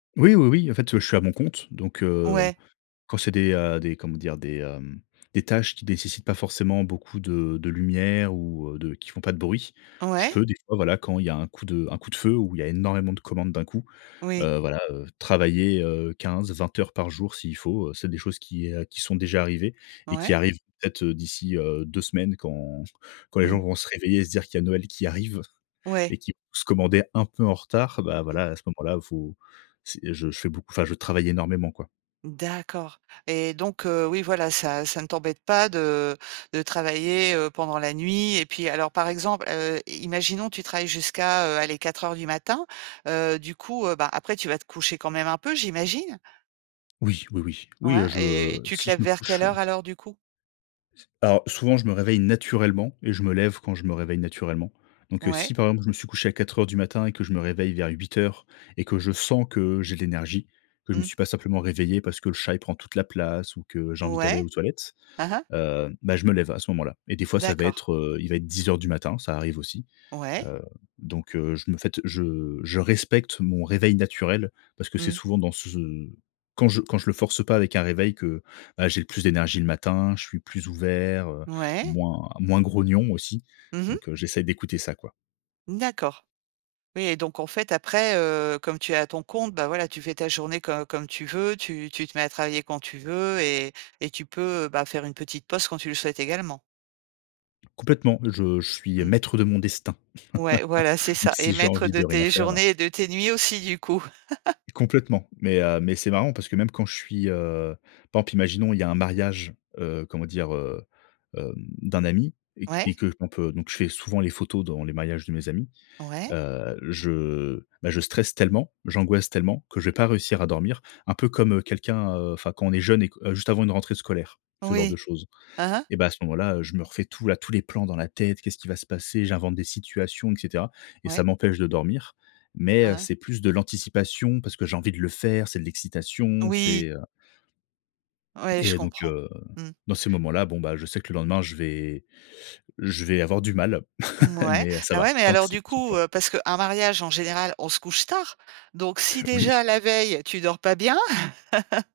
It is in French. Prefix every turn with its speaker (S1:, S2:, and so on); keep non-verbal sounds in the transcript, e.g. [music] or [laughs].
S1: Oui, oui, oui. En fait, heu, je suis à mon compte donc, heu,
S2: Ouais.
S1: quand c'est des, heu, des comment dire? Des, hem, des tâches qui nécessitent pas forcément beaucoup de de lumière ou, heu, de qui font pas de bruit, je
S2: Ouais.
S1: peux des fois, voilà, quand il y a un coup de un coup de feu ou il y a énormément de commandes d'un coup,
S2: Oui.
S1: heu, voilà, heu, travailler, heu, 15-20 heures par jour s'il faut, heu, c'est des choses qui, heu, qui sont déjà arrivées et
S2: Ouais.
S1: qui arrivent peut-être d'ici, heu, 2 semaines quand quand les gens
S2: Mmh.
S1: vont se réveiller et se dire qu'il y a Noël qui arrive
S2: Ouais.
S1: et qui vont se commandaient un peu en retard. Bah
S2: Mmh.
S1: voilà, à ce moment-là, heu, faut c'est, heu, je je fais beaucoup, enfin je travaille énormément, quoi.
S2: D'accord. Et donc, heu, oui, voilà, ça ça ne t'embête pas de de travailler, heu, pendant la nuit et puis alors par exemple, heu, i imaginons tu travailles jusqu'à, heu, allez, 04:00 du matin, heu, du coup, heu, bah après tu vas te coucher quand même un peu, j'imagine?
S1: Oui, oui, oui. Oui, heu,
S2: Ouais, et
S1: je
S2: tu te
S1: si
S2: lèves
S1: je me
S2: vers quelle
S1: couche, heu.
S2: heure alors du coup?
S1: Alors souvent, je me réveille naturellement et je me lève quand je me réveille naturellement donc, heu,
S2: Ouais.
S1: si par exemple je me suis couché à 04:00 du matin et que je me réveille vers 08:00 et que je sens que j'ai de l'énergie, que je me
S2: Mmh.
S1: suis pas simplement réveillé parce que le chat, il prend toute la place ou que j'ai envie d'aller
S2: Ouais.
S1: aux toilettes,
S2: Hein hein.
S1: heu, bah je me lève à ce moment-là. Et des fois ça va
S2: D'accord.
S1: être, heu, il va être 10:00 du matin, ça arrive aussi,
S2: Ouais.
S1: heu, donc, heu, je me faite je je respecte mon réveil naturel parce que c'est
S2: Mmh.
S1: souvent dans c ce quand je quand je le force pas avec un réveil que, bah j'ai le plus d'énergie le matin, je suis plus ouvert, heu,
S2: Ouais.
S1: moins moins grognon aussi,
S2: Mmh mh.
S1: donc, heu, j'essaye d'écouter ça, quoi.
S2: D'accord. Oui et donc, en fait, après, heu, comme tu es à ton compte, bah voilà, tu fais ta journée co comme tu veux, tu tu te mets à travailler quand tu veux et et tu peux, bah faire une petite pause quand tu le souhaites également?
S1: Complètement. Je je suis, heu,
S2: Mmh.
S1: maître de mon destin
S2: Ouais, voilà, c'est
S1: [laughs] donc
S2: ça. Et
S1: si j'ai
S2: maître
S1: envie
S2: de
S1: de rien
S2: tes
S1: faire, heu.
S2: journées et de tes nuits aussi, du coup. [chuckles]
S1: Complètement. Mais, heu, mais c'est marrant parce que même quand je suis, heu, par exemple, imaginons il y a un mariage, heu, comment dire, heu, hem, d'un ami et q
S2: Ouais.
S1: et que on peut donc je fais souvent les photos dans les mariages de mes amis,
S2: Ouais.
S1: heu, je bah je stresse tellement, j'angoisse tellement que je vais pas réussir à dormir. Un peu comme quelqu'un, heu, enfin quand on est jeune et que heu, juste avant une rentrée scolaire, ce genre de
S2: Oui.
S1: choses.
S2: Hein hein.
S1: Et bah, à ce moment-là, heu, je me refais tout la tous les plans dans la tête «Qu'est-ce qu'il va se passer?», j'invente des situations, et cetera et ça
S2: Ouais.
S1: m'empêche de dormir mais,
S2: Hein
S1: heu,
S2: hein.
S1: c'est plus de l'anticipation parce que j'ai envie de le faire. C'est de l'excitation,
S2: Oui.
S1: c'est, heu
S2: Ouais, je
S1: et donc,
S2: comprends.
S1: heu,
S2: Mmh.
S1: dans ces moments-là, bon, bah je sais que le lendemain je vais je vais avoir du mal, [chuckles]
S2: Mouais.
S1: mais, heu, ça
S2: Et
S1: va,
S2: ouais, mais
S1: tant que
S2: alors
S1: c'est
S2: du
S1: qu'1
S2: coup,
S1: fois.
S2: heu, parce qu'un mariage en général, on se couche tard donc si
S1: Oui.
S2: déjà, la veille, tu dors pas bien. [chuckles]